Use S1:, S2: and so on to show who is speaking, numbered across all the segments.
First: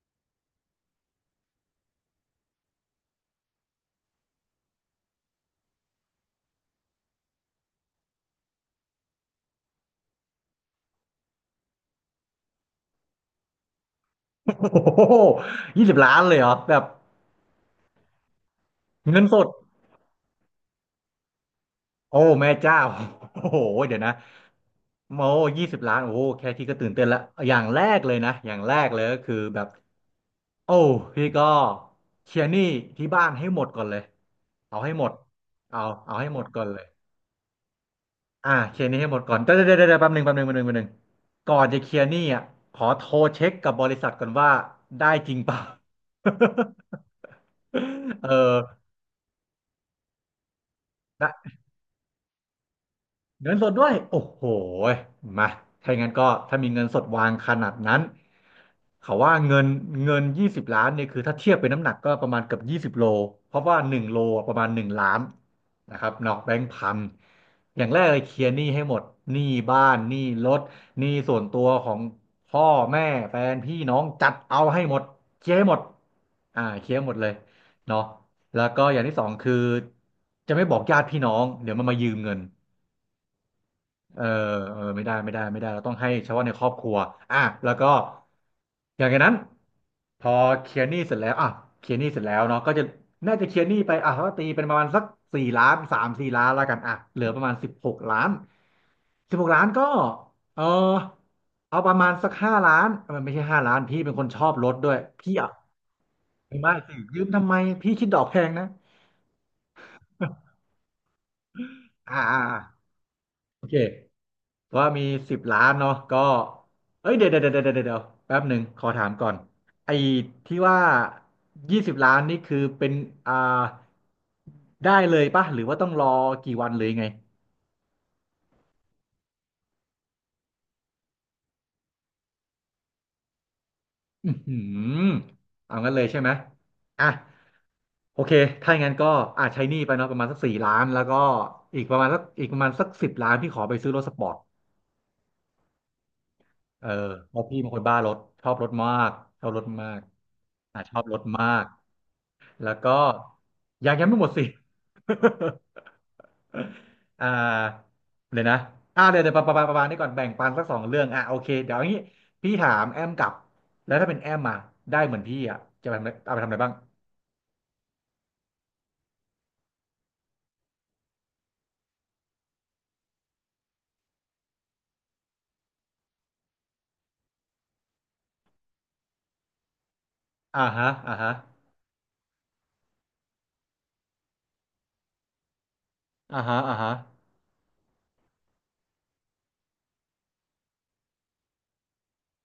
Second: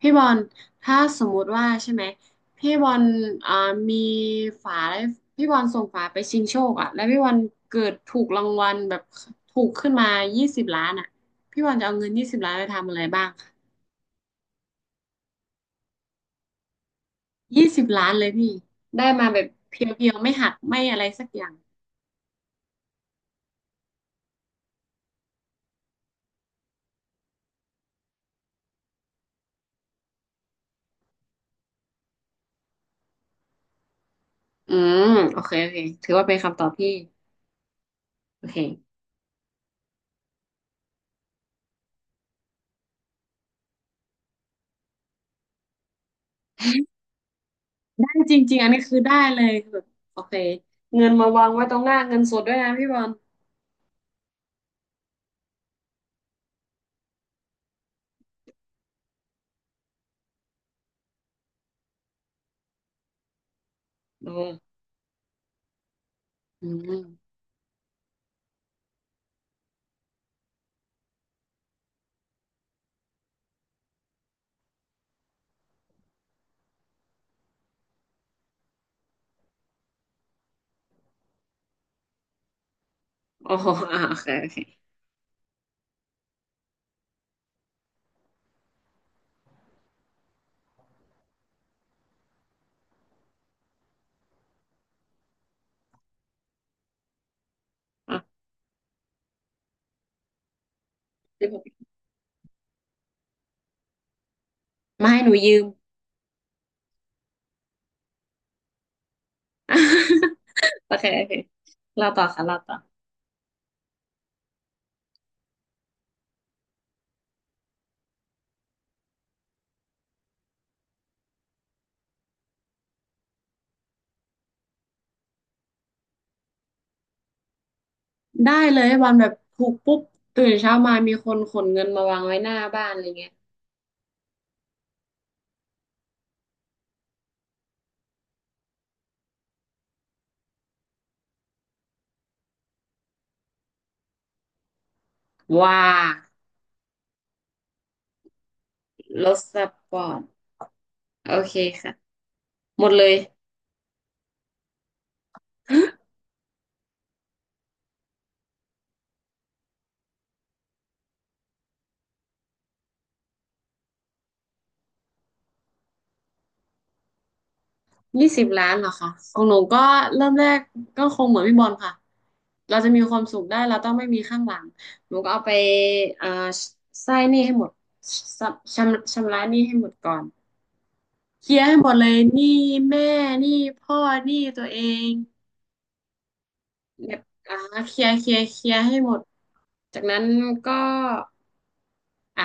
S1: พี่บอลถ้าสมมุติว่าใช่ไหมพี่บอลอ่ามีฝาแล้วพี่บอลส่งฝาไปชิงโชคอ่ะแล้วพี่บอลเกิดถูกรางวัลแบบถูกขึ้นมายี่สิบล้านอ่ะพี่บอลจะเอาเงินยี่สิบล้านไปทำอะไรบ้างคะ
S2: โอ้โหยี่สิบล้านเลยเหรอแบบ
S1: ยี่สิบล้านเลยพี่ได้
S2: เงิน
S1: มา
S2: ส
S1: แบ
S2: ด
S1: บเพียวๆไม่หักไม่อะไรสักอย่าง
S2: โอ้แม่เจ้าโอ้โหเดี๋ยวนะโอ้ยี่สิบล้านโอ้โหแค่ที่ก็ตื่นเต้นและอย่างแรกเลยนะอย่างแรกเลยก็คือแบบโอ้พี่ก็เคลียร์หนี้ที่บ้านให้หมดก่อนเลย
S1: อื
S2: เอาให้หม
S1: ม
S2: ด
S1: โอเคโอเค
S2: เอา
S1: ถือ
S2: เอา
S1: ว่า
S2: ให้
S1: เป็
S2: ห
S1: น
S2: มด
S1: คำ
S2: ก่
S1: ต
S2: อ
S1: อ
S2: น
S1: บ
S2: เลย
S1: ที่โอ
S2: อ่า
S1: เค
S2: เคลียร์หนี้ให้หมดก่อนเดี๋ยวแป๊บหนึ่งแป๊บหนึ่งแป๊บหนึ่งแป๊บหนึ่งก่อนจะเคลียร์หนี้อ่ะขอโทรเช็คกับบริษัทก่อนว่าได้จริงเปล่า
S1: ได้
S2: เอ
S1: จริงๆอันนี้
S2: อ
S1: คือได้เลยคือแบบโอเคเงิน
S2: ได
S1: มาวาง
S2: ้
S1: ไว้ตรงหน้าเงินสดด้วยนะพี่บอล
S2: เงินสดด้วยโอ้โหยมาถ้าอย่างนั้นก็ถ้ามีเงินสดวางขนาดนั้นเขาว่าเงินยี่สิบล้านเนี่ยคือถ้าเทียบเป็นน้ำหนักก็ประมาณเกือบยี่สิบโลเพราะว่าหนึ่งโล
S1: โอ
S2: ประมาณห
S1: ้
S2: นึ่งล้านนะครับนอกแบงค์
S1: อื
S2: พัน
S1: ม
S2: อย่างแรกเลยเคลียร์หนี้ให้หมดหนี้บ้านหนี้รถหนี้ส่วนตัวของพ่อแม่แฟนพี่น้องจัดเอาให้หมดเคลียร์ให้หมดอ่าเคลียร์ให้หมดเลยเนาะแล้วก็อย่างที่สองคือจะไม่บอกญาติพี่น้องเดี๋ยวมันมายืมเงิน
S1: โอ้โหโอ
S2: เออ
S1: เคโอเค
S2: เออไม่ได้ไม่ได้ไม่ได้เราต้องให้เฉพาะในครอบครัวอ่ะแล้วก็อย่างจากนั้นพอเคลียร์หนี้เสร็จแล้วอ่ะเคลียร์หนี้เสร็จแล้วเนาะก็จะน่าจะเคลียร์หนี้ไปอ่ะก็ตีเป็นประมาณสักสี่ล้านสามสี่ล้านแล้วกันอ่ะเหลือประมาณสิบหกล้า
S1: อ่ะ
S2: นสิบหกล้านก็เออ
S1: สิบห
S2: เอา
S1: ก
S2: ประมาณสักห้าล้านเออไม่ใช่ห้าล้านพี่เป็นคนชอบรถด้วย
S1: มาให้ห
S2: พี่
S1: นู
S2: อ่ะ
S1: ยืม
S2: ไม่สิยืมทำไมพี่คิดดอกแพงนะ
S1: โอเคโอเคเรา
S2: อ่า
S1: ต่อ
S2: อ่า
S1: ค่ะเรา
S2: อ่า
S1: ต่อ
S2: โอเค ว่ามีสิบล้านเนาะก็เอ้ยเดี๋ยวเดี๋ยวเดี๋ยวเดี๋ยวเดี๋ยวแป๊บหนึ่งขอถามก่อนไอ้ที่ว่ายี่สิบล้านนี่คือเป็นอ่าได้เลยป่ะหรือว่าต้องรอกี่วันหรือยังไง
S1: ได้เลยวันแบบถูกปุ๊บตื่นเช้ามามีคนขนเงินมาวางไว้หน้าบ้านอะไรเงี้ย
S2: อือหือเอางั้นเลยใช่ไหมอ่ะโอเคถ้าอย่างนั้นก็อาจใช้หนี้ไปเนาะประมาณสักสี่ล้านแล้วก็อีกประมาณสักอีกประมาณสักสิบล้านที่ขอไปซื้อรถสปอร์ต
S1: ว้า
S2: เออเพราะพี่เป็นคนบ้ารถชอบรถมาก
S1: รถ
S2: ชอบ
S1: ส
S2: รถมา
S1: ป
S2: ก
S1: อร์ต
S2: อ่ะชอบรถ
S1: โอ
S2: มา
S1: เค
S2: ก
S1: ค่ะ
S2: แล้ว
S1: หม
S2: ก็
S1: ดเลย
S2: ยังไม่หมดสิ อ่าเลยวนะอ่าเดี๋ยวเดี๋ยวประมาณนี้ก่อนแบ่งปันสักสองเรื่องอ่ะโอเคเดี๋ยวอย่างนี้พี่ถามแอมกลับแล้วถ้าเป็นแอมมาได้เหมือนพี่อ่ะจะไปทำอะไรเอาไปทำอะไรบ้าง
S1: ยี่สิบล้านเหรอคะของหนูก็เริ่มแรกก็คงเหมือนพี่บอลค่ะเราจะมีความสุขได้เราต้องไม่มีข้างหลังหนูก็เอาไปอ่าใช้หนี้ให้หมดชชำระหนี้ให้หมดก่อน
S2: อ่าฮะอ่าฮะ
S1: เคลียร์ให้หมดเลยหนี้แม่หนี้พ่อหนี้ตัวเอง
S2: อ่าฮะอ่าฮะ
S1: แบบอ่าเคลียร์เคลียร์เคลียร์ให้หมดจากนั้นก็อ่ะ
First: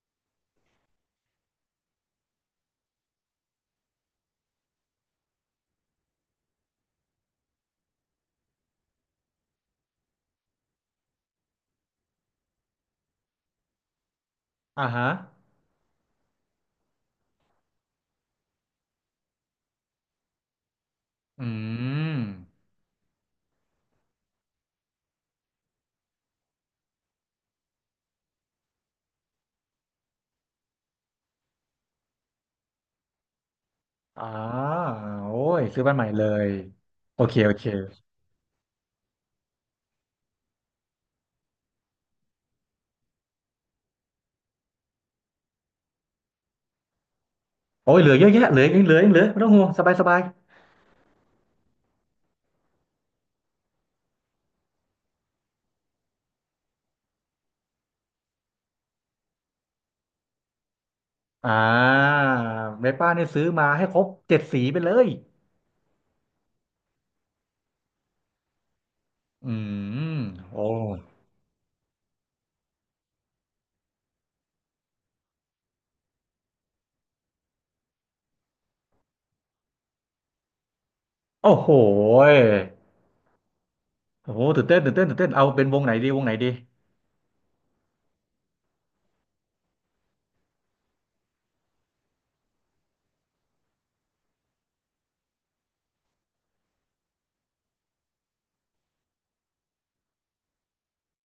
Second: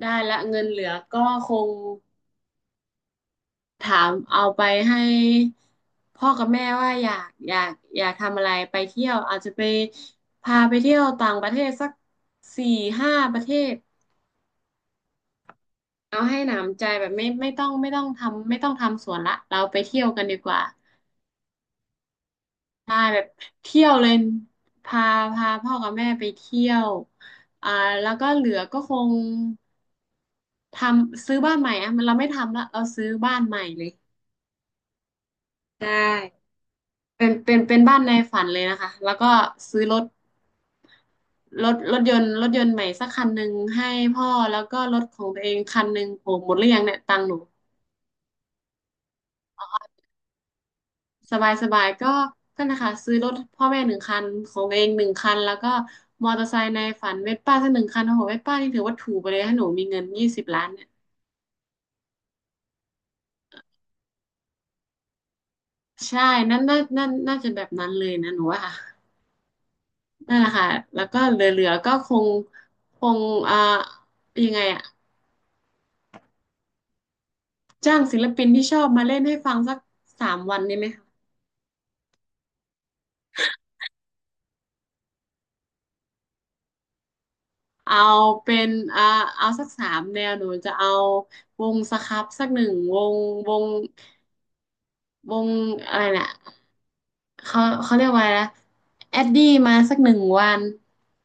S1: ได้ละเงินเหลือก็คงถามเอาไปให้พ่อกับแม่ว่าอยากทำอะไรไปเที่ยวอาจจะไปพาไปเที่ยวต่างประเทศสัก4-5 ประเทศ
S2: อ่าฮะ
S1: เอาให้หนำใจแบบไม่ต้องทำไม่ต้องทำสวนละเราไปเที่ยวกันดีกว่า
S2: อืม
S1: ใช่แบบเที่ยวเลยพาพาพ่อกับแม่ไปเที่ยวอ่าแล้วก็เหลือก็คงทซื้อบ้านใหม่อะมันเราไม่ทำละเราซื้อบ้านใหม่เลย
S2: อ่าโอ้ยซื้อ
S1: ใช่
S2: บ้านใหม่เลยโอเคโอเค
S1: เป็นบ้านในฝันเลยนะคะแล้วก็ซื้อรถรถยนต์ใหม่สักคันหนึ่งให้พ่อแล้วก็รถของตัวเองคันหนึ่งโหหมดหรือยังเนี่ยตังค์หนู
S2: โอ้ยเหลือเยอะแยะเหลือยังเหลือไม่ต้องห่วงสบายสบาย
S1: สบายสบายก็ก็นะคะซื้อรถพ่อแม่หนึ่งคันของตัวเองหนึ่งคันแล้วก็มอเตอร์ไซค์ในฝันเวสป้าสักหนึ่งคันโอ้โหเวสป้านี่ถือว่าถูกไปเลยถ้าหนูมีเงินยี่สิบล้านเนี่ย
S2: อ่าเวป้าเนี่ยซื้อมาให้ครบเจ็ดสีไปเลย
S1: ใช่นั่นน่าจะแบบนั้นเลยนะหนูว่าค่ะ
S2: อืม
S1: นั่นแหละ
S2: โอ้
S1: ค่ะแล้วก็เหลือๆก็คงอ่ายังไงอะจ้างศิลปินที่ชอบมาเล่นให้ฟังสัก3 วันนี้ไหมคะ
S2: โอ้โหยโอ้โหตื่นเต้นตื่นเต้นเอาเป็นวงไหนดี
S1: เอาเป็นอ่าเอาสักสามแนวหนูจะเอาวงสครับสักหนึ่งวงวงวงอะไรนะ เขาเรียกว่าอะไรนะแอดดี้มาสักหนึ่งวัน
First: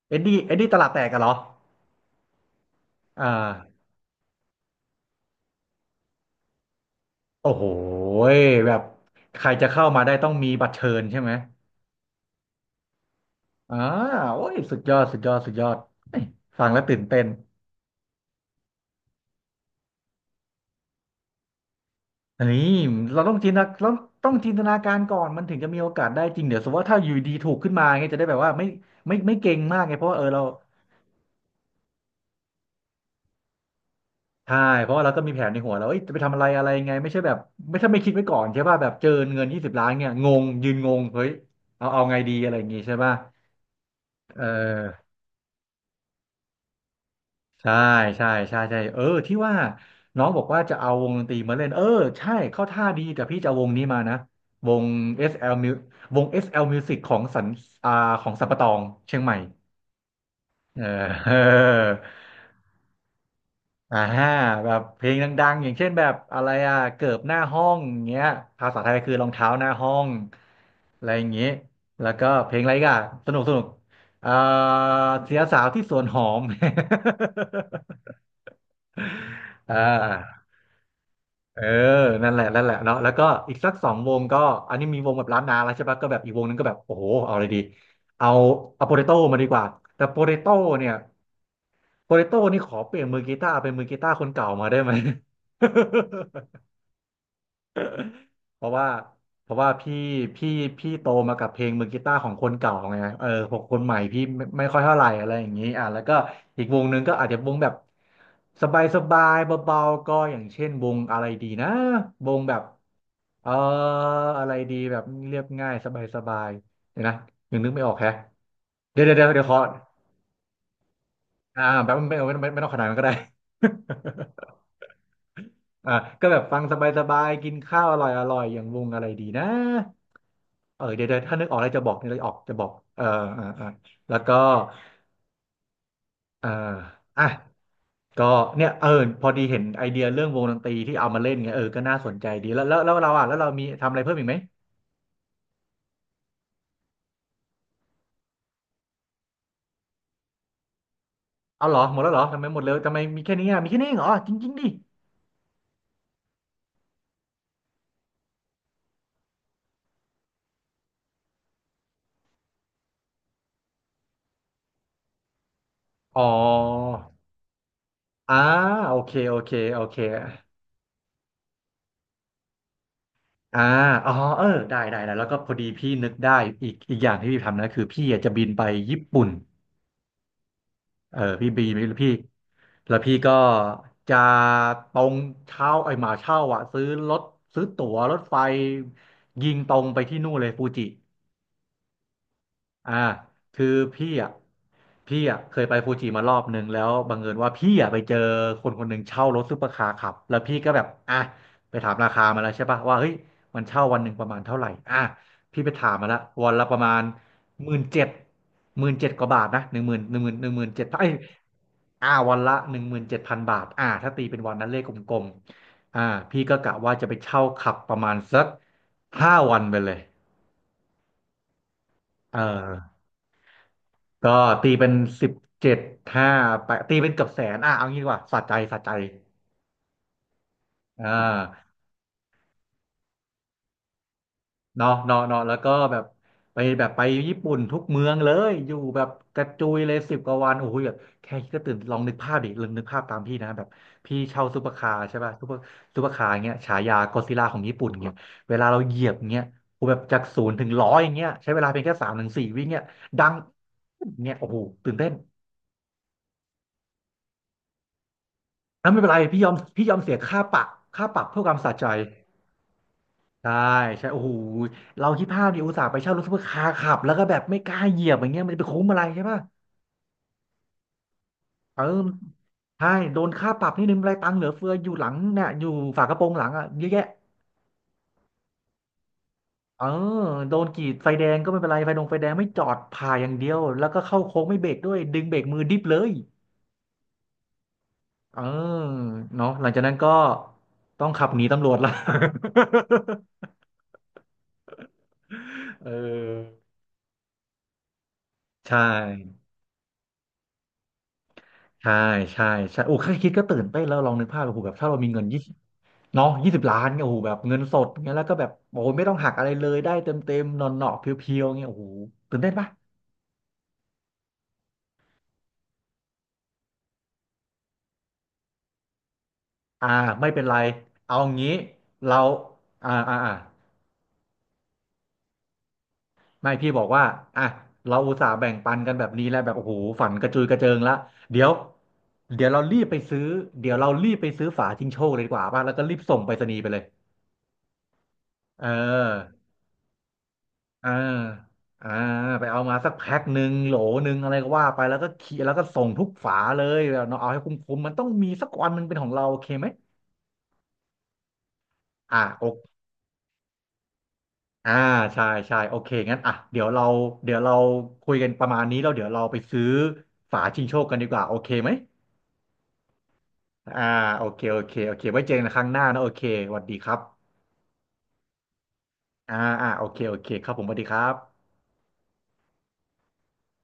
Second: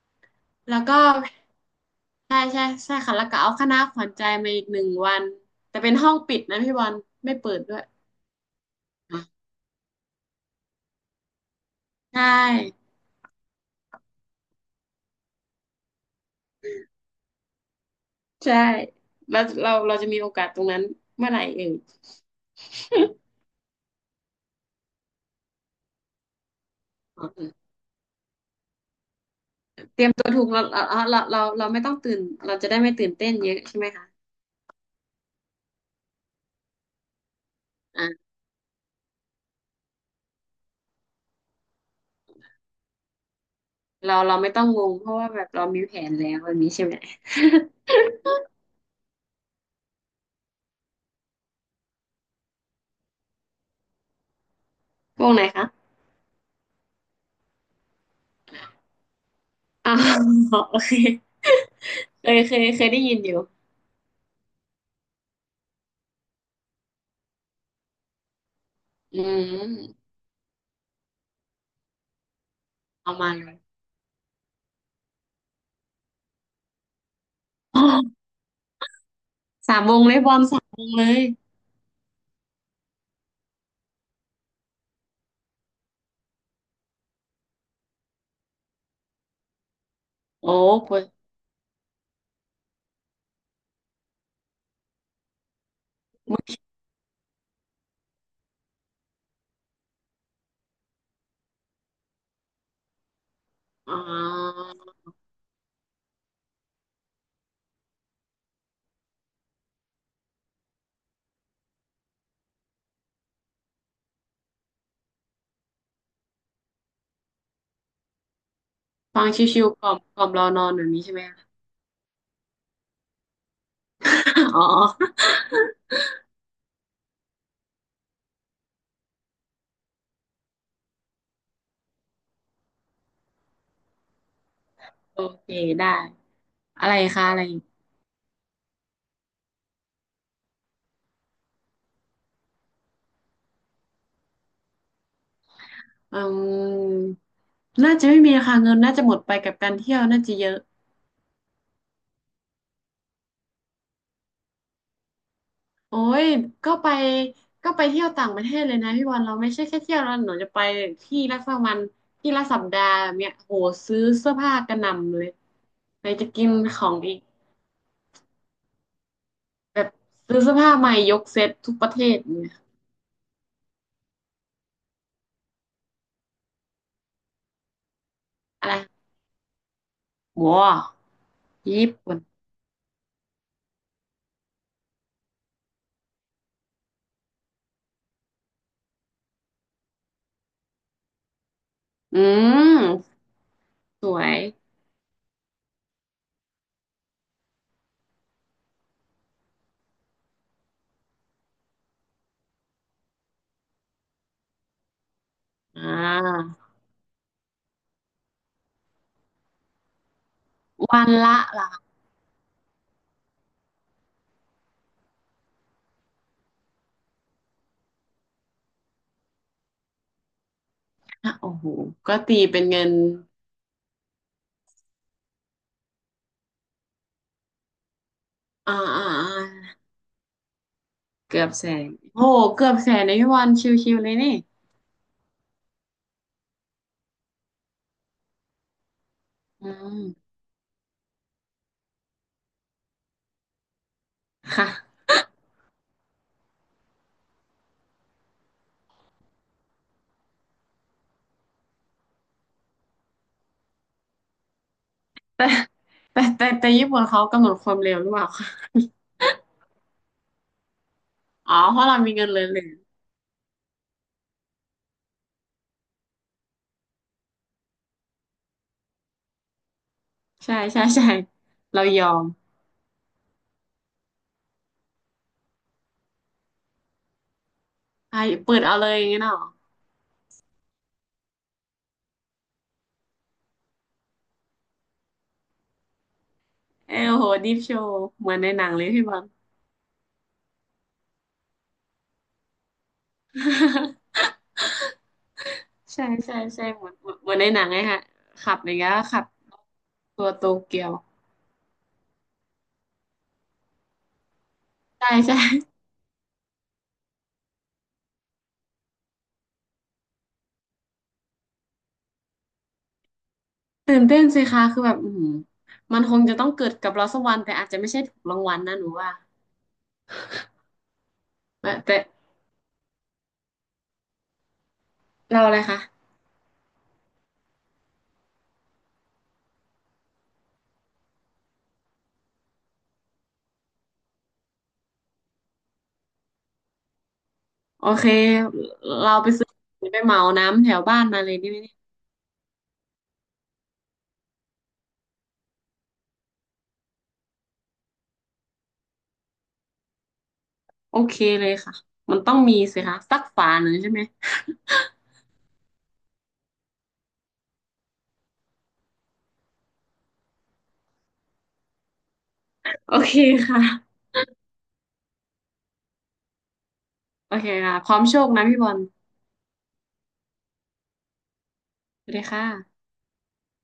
S2: เอ็ดดี้ต
S1: แล้ว
S2: ลาด
S1: ก็
S2: แตกกันเหรอ
S1: ใช่ใช่ใช่ค่ะ
S2: อ่
S1: แล้วก็เอาค
S2: า
S1: ณะขวัญใจมาอีกหนึ่งวันแต่เป็นห้องปิดนะพี่บอลไม่
S2: โอ้
S1: เปิด
S2: โห
S1: ด้วย
S2: ยแบบใครจะเข้ามาได้ต้องมีบัตรเชิญใช่ไหม
S1: ใช่
S2: อ่าโอ้ยสุดยอดเอ้ยฟังแล้วตื่นเต้น
S1: ใช่แล้วเราจะมีโอกาสตรงนั้นเมื่อไหร่เอ่ย
S2: อันนี้เราต้องจินตนาเราต้องจินตนาการก่อนมันถึงจะมีโอกาสได้จริงเดี๋ยวสมมติว่าถ้าอยู่ดีถูก ขึ้นมาเงี้ยจะได้แบบว่าไม่ไม่เก่งมากไง
S1: เต
S2: เพ
S1: รีย
S2: ราะ
S1: ม
S2: ว่าเอ
S1: ตั
S2: อ
S1: ว
S2: เรา
S1: ถูกเราไม่ต้องตื่นเราจะได้ไม่ตื่นเต้นเยอะใช่ไหมคะ
S2: ใช่เพราะว่าเราก็มีแผนในหัวแล้วเอ้ยจะไปทำอะไรอะไรยังไงไม่ใช่แบบไม่ถ้าไม่
S1: อ่
S2: คิดไว้
S1: า
S2: ก่อนใช่ป่ะแบบเจอเงินยี่สิบล้านเนี่ยงงยืนงงเฮ้ยเอาไงดีอะไรอย่างงี้ใช่ป่ะ
S1: เรา
S2: เ
S1: ไม่ต้องงง
S2: ออ
S1: เพราะว่าแบบเรามีแผนแล้วแบบนี้ใช่ไหม
S2: ใช่ใช่เออที่ว่าน้องบอกว่าจะเอาวงดนตรีมาเล่นเออใช่เข้าท่าดีแต่พี่จะเอาวงนี้มานะวง
S1: วงไหน
S2: SL
S1: คะ
S2: Mu วง SL Music ของสันอ่าของสัมปะตองเชียงใหม่
S1: อ๋า โอ
S2: เออ
S1: เค
S2: เออ
S1: เคยได้ยินอยู่
S2: อ่าฮะแบบเพลงดังๆอย่างเช่นแบบอะไรอ่ะเกิบหน้าห้องอย่างเงี้ยภาษาไทยคือ
S1: อื
S2: รองเท้าหน้าห้อ
S1: ม
S2: งอะไรอย่างเงี้ยแล้วก็เพลงอะไรอีกัน
S1: ประ
S2: ส
S1: มาณ
S2: นุกสนุกเอ่อเสียสาวที่สวนหอม
S1: อ๋อ
S2: อ่
S1: สามวงเลยบอม
S2: า
S1: สามวงเลย
S2: เออ นั่นแหละเนาะแล้วก็อีกสักสองวงก็อันนี้มีวงแบบล้านนาแล้วใช่ปะ ก็แบบอีกวงนึงก็แบบโอ้โห เอาอะไรดี เอาเอาโปเตโต้มาดีกว่า แต่โปเต
S1: โอ้
S2: โต้เนี่
S1: ป
S2: ย
S1: วด
S2: โปเตโต้นี่ขอเปลี่ยนมือกีตาร์เป็นมือกีตาร์คนเก่ามาได้ไหม เพราะว่าเพราะว่าพี่พี่โตมากับเพลงมือกีตาร์ของคนเก่าไงเออหกคนให
S1: อ๋
S2: ม่พี่ไม่
S1: อ
S2: ค่อยเท่าไหร่อะไรอย่างนี้อ่ะแล้วก็อีกวงหนึ่งก็อาจจะวงแบบสบายสบายเบาๆก็อย่างเช่นวงอะไรดีนะวงแบบเอออะไรดีแบบเรียบง่ายสบายสบายเดี๋ยวนะยังนึกไม่ออกแฮะ
S1: ฟัง
S2: เดี๋ยวขอ
S1: ชิวๆกล่อมกล่อมรอนอนแบบนี้ใช่ไหมคะ
S2: แบบไม่ต้องขนาดนั้นก็ได้
S1: อ๋อ
S2: อ่าก็แบบฟังสบายๆกินข้าวอร่อยอร่อยอย่างวงอะไรดีนะ เดี๋ยวถ้านึกออกอะไรจะบอกนี่เลยออกจะบอกเออแล้วก็
S1: โอเคได้
S2: เออ
S1: อะไร
S2: อ่ะ
S1: คะอะไรอีก
S2: ก็เนี่ยเออพอดีเห็นไอเดียเรื่องวงดนตรีที่เอามาเล่นไงเออก็น่าสนใจดีแล้วเราอ่ะแล้วเรามีทำอะไรเพิ่มอีกไหม
S1: อืมน่าจะไม่มีคะคะเงินน่าจะหมดไปกับการเที่ยวน่าจะเยอะ
S2: เอาเหรอหมดแล้วเหรอทำไมหมดเลยทำไมมีแค่นี้อ่ะมีแค่นี้เองเหรอจริงๆดิ
S1: โอ้ยก็ไปก็ไปเที่ยวต่างประเทศเลยนะพี่บอลเราไม่ใช่แค่เที่ยวแล้วหนูจะไปที่ละสักวันที่ละสัปดาห์แบบเนี้ยโหซื้อเสื้อผ้ากระหน่ำเลยไหน
S2: อ๋อ
S1: จะกินของอีก
S2: อ่าโอเคโอเค
S1: แบ
S2: โอ
S1: บ
S2: เค
S1: ซื้อเสื้อผ้าใหม่ยกเซ็ตทุกประเทศเนี่ย
S2: อ่าอ๋อเออได้ได้ได้แล้วก็พอดีพี่นึกได้อีกอย่างที่พี่ทำนะคือพี่อยากจะบินไป
S1: อะไร
S2: ญี่ปุ่น
S1: ว้ว
S2: เออพี่บี
S1: ญี่
S2: พี่
S1: ปุ่น
S2: แล้วพี่ก็จะตรงเช่าไอ้ยหมาเช่าอ่ะซื้อรถซื้อตั๋วรถไฟยิงตรงไปที่นู่นเลยฟูจิ
S1: อื
S2: อ่า
S1: ม
S2: คือ
S1: ส
S2: พี่
S1: ว
S2: อ่ะ
S1: ย
S2: พี่อ่ะเคยไปฟูจิมารอบนึงแล้วบังเอิญว่าพี่อ่ะไปเจอคนคนหนึ่งเช่ารถซุปเปอร์คาร์ขับแล้วพี่ก็แบบอ่ะไปถามราคามาแล้วใช่ปะว่าเฮ้ยมันเช่าวันหนึ่งประมาณเท่าไหร่อ่ะพี่ไป
S1: อ่
S2: ถามมาละ
S1: า
S2: วันละประมาณหมื่นเจ็ดหมื่นเจ็ดกว่าบาทนะหนึ่งหมื่นเจ็ด
S1: วั
S2: ไอ้ย
S1: นละล้าน
S2: อ่าวันละหนึ่งหมื่นเจ็ดพันบาทอ่าถ้าตีเป็นวันนั้นเลขกลมๆอ่าพี่ก็กะว่าจะไปเช่าขับประมาณสักห้าวันไปเลย
S1: อะโอ้โหก็
S2: เอ
S1: ตีเป็นเงิน
S2: อ ก็ตีเป็นสิบเจ็ดห้าไปตีเป็นเกือบแสนอ่ะเอางี้ดีกว่าสะใจ
S1: อ่า
S2: สะใจ
S1: อ่าอ่า
S2: อ่
S1: เกือบแส
S2: า
S1: นโอ้โหเกือบแสนในพี่วันชิวๆเลยนี่
S2: เนาะแล้วก็แบบไปญี่ปุ่นทุกเมืองเลยอยู่แบบกระจุ
S1: อื
S2: ยเลย
S1: ม
S2: สิบกว่าวันโอ้โหแบบแค่คิดก็ตื่นลองนึกภาพดิลองนึกภาพตามพี่นะแบบพี่เช่าซู
S1: ค่ะ
S2: เปอร์คาร์ใช่ป่ะซูเปอร์คาร์เงี้ยฉายาก็อดซิลล่าของญี่ปุ่นเงี้ยเวลาเราเหยียบเงี้ยโอ้โหแบบจากศูนย์ถึงร้อยเงี้ยใช้เวลาเพียงแค่สามถึงสี่วิเงี้ยดังเงี้ยโอ้โหตื่นเต้น
S1: แต่แต่ญี่ปุ่นเขากำหนดความเร็วหรือเปล่าคะ
S2: อ่ะไม่เป็นไรพี่ยอมเสียค่าปรับค่าปรับเพื่อค
S1: อ๋อ
S2: วามสะ
S1: เพ
S2: ใจ
S1: ราะเรามีเงินเหลือ
S2: ใช่ใช่โอ้โหเราคี่ภาพดิอุตส่าห์ไปเช่ารถซุปเปอร์คาร์ขับแล้วก็แบบไม่กล้าเหยียบอย่างเงี้ยมันจะไปคุ้มอะไรใช่ป่ะ
S1: ๆใช่ใช่ใช่
S2: เอ
S1: เรา
S2: อ
S1: ยอม
S2: ใช่โดนค่าปรับนี่นึงไรตังค์เหลือเฟืออยู่หลังเนี่ยอยู่ฝากระโปรงหลังอ่ะเยอะแยะ
S1: ไอ้เปิดเอาเลยอย่างงี้เนาะ
S2: เออโดนกรีดไฟแดงก็ไม่เป็นไรไฟดงไฟแดงไม่จอดผ่าอย่างเดียวแล้วก็เข้าโค้งไม่เบรกด้วยดึงเบรกมือดิบเลย
S1: เออโหดิฟโชว์เหมือ
S2: เอ
S1: น
S2: อ
S1: ในหนังเลยพี่บอล
S2: เนาะหลังจากนั้นก็ต้องขับหนีตำรวจละ เ
S1: ใช่ใช่
S2: ออ
S1: ใช่เหมือนในหนังไงฮะขับอย่า
S2: ใช่
S1: งเงี้ยขับตัวโตเกียว
S2: ใช่ใช่ใช่โอ้แค่คิดก็ตื่นเต้นแล้วลองนึกภาพโอ้โหแบบถ้าเรามี
S1: ใช่
S2: เงิน
S1: ใช่
S2: ยี่สิบเนาะยี่สิบล้านเนี่ยโอ้โหแบบเงินสดเงี้ยแล้วก็แบบโอ้โหไม่ต้องหักอะไรเลยได้เต็มหนอนหนอเพียวเพียวๆเงี้ยโอ้โหตื่นเต้นปะ
S1: ตื่นเต้นสิคะคือแบบอือหือมันคงจะต้องเกิดกับเราสักวันแต่อาจจะไม่ใช่ถูกรางวัลนะหนูว่า
S2: อ่าไม่เป็นไรเอางี้
S1: แต่แต่
S2: เราอ่า
S1: เราอะไรคะ
S2: ไม่พี่บอกว่าอ่ะเราอุตส่าห์แบ่งปันกันแบบนี้แล้วแบบโอ้โหฝันกระจุยกระเจิงละเดี๋ยวเดี๋ยวเรารีบไปซื้อเดี๋ยวเรารีบไปซื้อฝาชิงโชคเลยดีกว่าป่ะแล้วก็รีบส่งไปรษณีย์ไปเลย
S1: โอเค
S2: เออ
S1: เราไปซื้อไปเหมาน้ำแถว
S2: อ่า
S1: บ้านมาเลยนี่ไหมเนี่ย
S2: อ่าไปเอามาสักแพ็คหนึ่งโหลหนึ่งอะไรก็ว่าไปแล้วก็เขียแล้วก็ส่งทุกฝาเลยแบบเนาะเอาให้คุ้มๆมันต้องมีสักวันมันเป็นของเราโอเคไหม
S1: โอเคเลยค่ะมั
S2: อ่า
S1: นต้อง
S2: โอ
S1: มีสิคะสักฝาหนึ่งใช่ไหม
S2: อ่าใช่ใช่โอเคงั้นอ่ะเดี๋ยวเราคุยกันประมาณนี้แล้วเดี๋ยวเราไปซื้อฝาชิงโชคกันดีกว่าโอเคไหม
S1: โอเคค่ะ
S2: อ่าโอเคไว้เจอกันครั้งหน้านะโอเคสวัสดีครับ
S1: โอเคค่ะพร้อมโชคนะพี่บอล
S2: อ่าอ่าโอเคโอเคครับผมสวัสดีครับ
S1: สวัสดีค่ะ